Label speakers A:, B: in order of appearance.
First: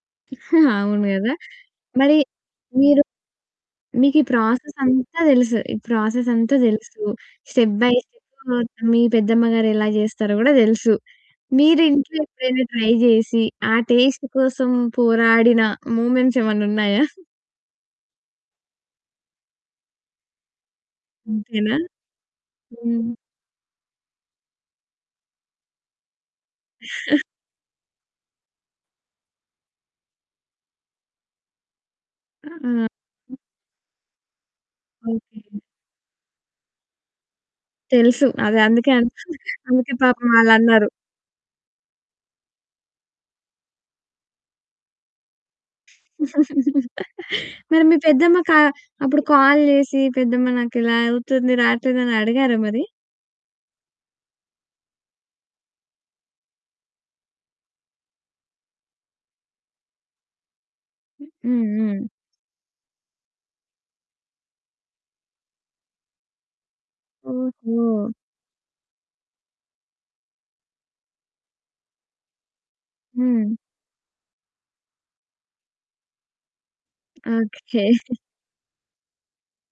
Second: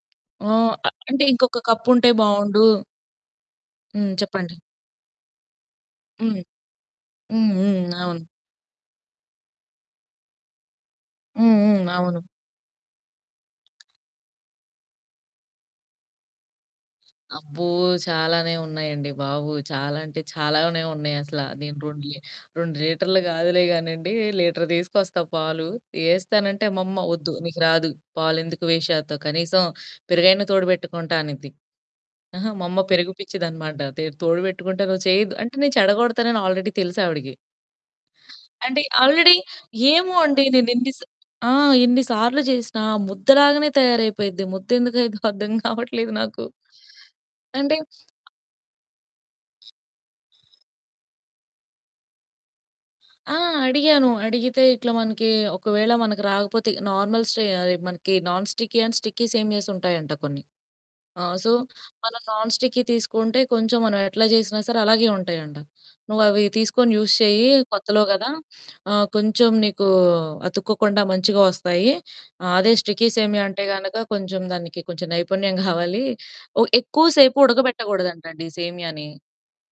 A: ఆ!
B: హా! అవును
A: అంటే
B: గదా!
A: ఇంకొక కప్పుంటే
B: మరి
A: బావుండు.
B: మీరు
A: హ్మ్.
B: మీకీ
A: చెప్పండి.
B: ప్రాసెస్ అంతా తెలుసు. ఈ ప్రాసెస్
A: హ్మ్.
B: అంతా తెలుసు.
A: హ్మ్‌.
B: స్టె
A: హ్మ్‌.
B: బై
A: అవును.
B: స్టెప్ మీ పెద్దమ్మ గారు ఎలా చేస్తారో కూడా తెలుసు.
A: హ్మ్‌‌. హ్మ్.
B: మీరింట్లో
A: అవును.
B: ఎప్పుడైనా ట్రై జేసి ఆ టేస్ట్ కోసం పోరాడిన మూమెంట్స్ ఏమన్నా ఉన్నాయా?
A: అబ్బో! చాలానే ఉన్నాయండి బాబు. చాలా అంటే చాలానే ఉన్నాయసలా.
B: అంతేనా?
A: నేను రొండు లీ రొండు
B: హ్మ్
A: లీటర్లు గాదులే గానండి. లీటర్ తీసుకొస్తా పాలు. ఏస్తానంటే అమ్మమ్మ వద్దు నీకు రాదు పాలెందుకు వేస్ట్ చేత్తావు. కనీసం పెరుగైనా తోడు బెట్టుకుంటా అనిద్ది. అహా! మా అమ్మ పెరుగు పిచ్చిదన్నమాట. తే తోడు పెట్టుకుంటే నువ్వు చెయ్యద్దు. అంటే
B: ఓకే.
A: నేను చెడగొడతానని ఆల్రెడీ తెలుసావిడకి.
B: తెలుసు. అదే
A: అంటే
B: అందుకే అం
A: ఆల్రెడీ
B: అందుకే
A: ఏమో
B: పాపం
A: అండి! నేను
B: వాళ్ళన్నారు.
A: ఎన్ని‌సా ఆ! ఎన్నిసార్లు జేసినా ముద్దలాగానే తయారైపోయిద్ది. ముద్దెందుకవుద్దో అర్థం కావట్లేదు నాకు. అంటే!
B: మరి మీ పెద్దమ్మ‌ కా అప్పుడు కాల్ జేసి పెద్దమ్మ నాకిలా అవుతుంది రాట్లేదని అడిగారా మరి?
A: ఆ! అడిగాను. అడిగితే ఇట్లా మనకి ఒకవేళ మనకు రాకపోతే నార్మల్‌‌‌ స్ట్రే అయి మనకి నాన్ స్టిక్కీ అండ్ స్టిక్కీ సేమియాస్ ఉంటాయంట కొన్ని. ఆ!
B: హ్మ్.
A: సో
B: హ్మ్.
A: మనం నాన్ స్టిక్కీ తీసుకుంటే కొంచెం మనమెట్లా జేసినా సరే అలాగే ఉంటాయంట. నువ్వవి తీసుకొని యూస్ చెయ్యి కొత్తలో
B: ఓహో!
A: గదా! ఆహ్, కొంచెం నీకూ అతుక్కోకుండా మంచిగా వస్తాయి. ఆహ్, అదే స్టికీ సేమియా
B: హ్మ్.
A: అంటే గనక కొంచెం దానికి కొంచెం నైపుణ్యం గావాలి. ఒ ఎక్కువసేపు
B: ఓకే.
A: ఉడకబెట్టగూడదంటండి సేమియాని.